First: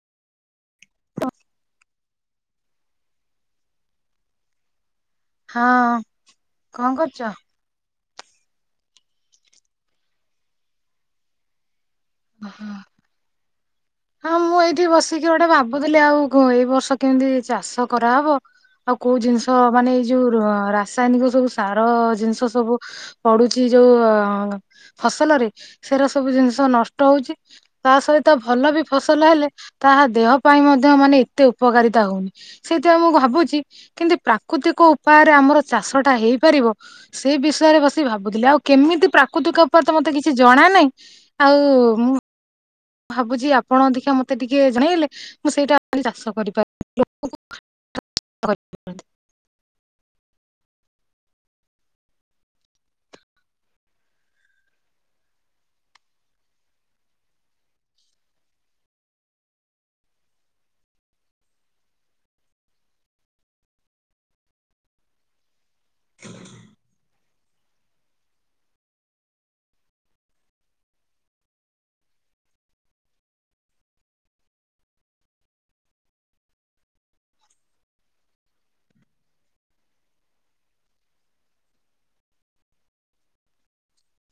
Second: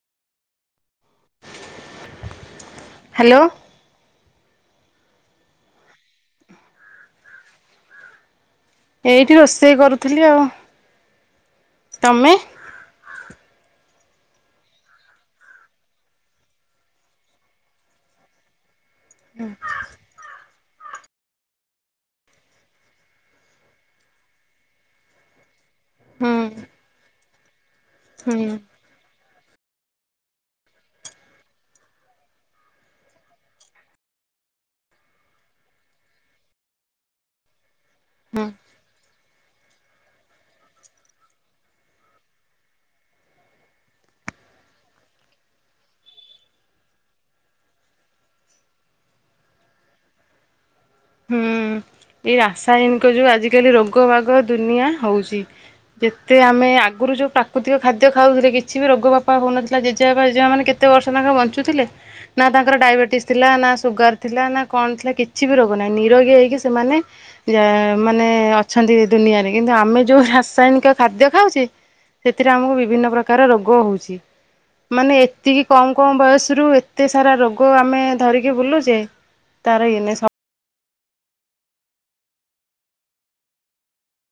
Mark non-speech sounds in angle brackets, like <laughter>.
<inaudible> Hello. ହଁ କଣ କରୁଚ? ଏଇଠି ରୋଷେଇ କରୁଥିଲି ଆଉ ତମେ? ହଁ। ହଁ ମୁଁ ଏଇଠି ବସିକି ଗୋଟେ ଭାବୁଥିଲି ଆଉ କ ଏଇ ବର୍ଷ କେମିତି ଚାଷ କରାହବ ଆଉ କୋଉ ଜିନିଷ ମାନେ ଏଇ ଯୋଉ ରା ରାସାୟନିକ ସବୁ ସାର ଜିନିଷ ସବୁ ପଡ଼ୁଚି ଯୋଉ ଅ ଫସଲରେ ସେରା ହୁଁ ସବୁ ଜିନିଷ ନଷ୍ଟ ହଉଚି, ହୁଁ ତାସହିତ ଭଲବି ଫସଲ ହେଲେ ତାହା ଦେହ ପାଇଁ ମଧ୍ୟ ମାନେ ଏତେ ଉପକାରିତା ହଉନି ସେଇଥିପାଇଁ ମୁଁ ଭାବୁଚି କେମିତି ପ୍ରାକୃତିକ ଉପାୟରେ ଆମର ଚାଷଟା ହେଇପାରିବ ସେଇ ବିଷୟରେ ବ ହୁଁ ଭାବୁଥିଲି ଆଉ କେମିତି ପ୍ରାକୃତିକ ଉପରେତ ମତେ କିଛି ଜଣା ନାହିଁ ଆଉଁ ଭାବୁଚି ଆପଣ ଅଧିକା ମତେ ଟିକେ ଜଣେଇଲେ ମୁଁ ସେଇଟା ଚାଷ କରିପାରି <unintelligible> <unintelligible> ହୁଁ ଏଇ ରାସାୟନିକ ଯୋଉ ଆଜିିକାଲି ରୋଗ ବାଗ ଦୁନିଆ ହଉଚି। ଯେତେ ଆମେ ଆଗରୁ ଯୋଉ ପ୍ରାକୃତିକ ଖାଦ୍ୟ ଖାଉଥିଲେ କିଛିବି ରୋଗ ବାପା ହଉନଥିଲା ଜେଜେବାପା ଜେଜେମା ମାନେ କେ କେତେ ବର୍ଷ ନେଖା ବଞ୍ଚୁଥିଲେ ନାତାଙ୍କର ଡାଇବେଟିସ ଥିଲା ନାସୁଗାର ଥିଲା ନାକଣ ଥିଲା କିଛିବି ରୋ ମାନେ ନିରୋଗୀ ହେଇକି ସେମାନେ ଯ ମାନେ ଅଛନ୍ତି ଦୁନିଆରେ କିନ୍ତୁ ଆମେ ଯୋଉ ରାସାୟନିକ ଖାଦ୍ୟ ଖାଉଚେ ସେଥିରେ ଆମକୁ ବିଭିନ୍ନ ପ୍ରକାର ରୋଗ ହେଉଚି। ମାନେ ଏତିକି କମ୍ କମ୍ ବୟସରୁ ଏତେ ସାରା ରୋଗ ଆମେ ଧରିକି ବୁଲୁଚେ ତାର ଏନ-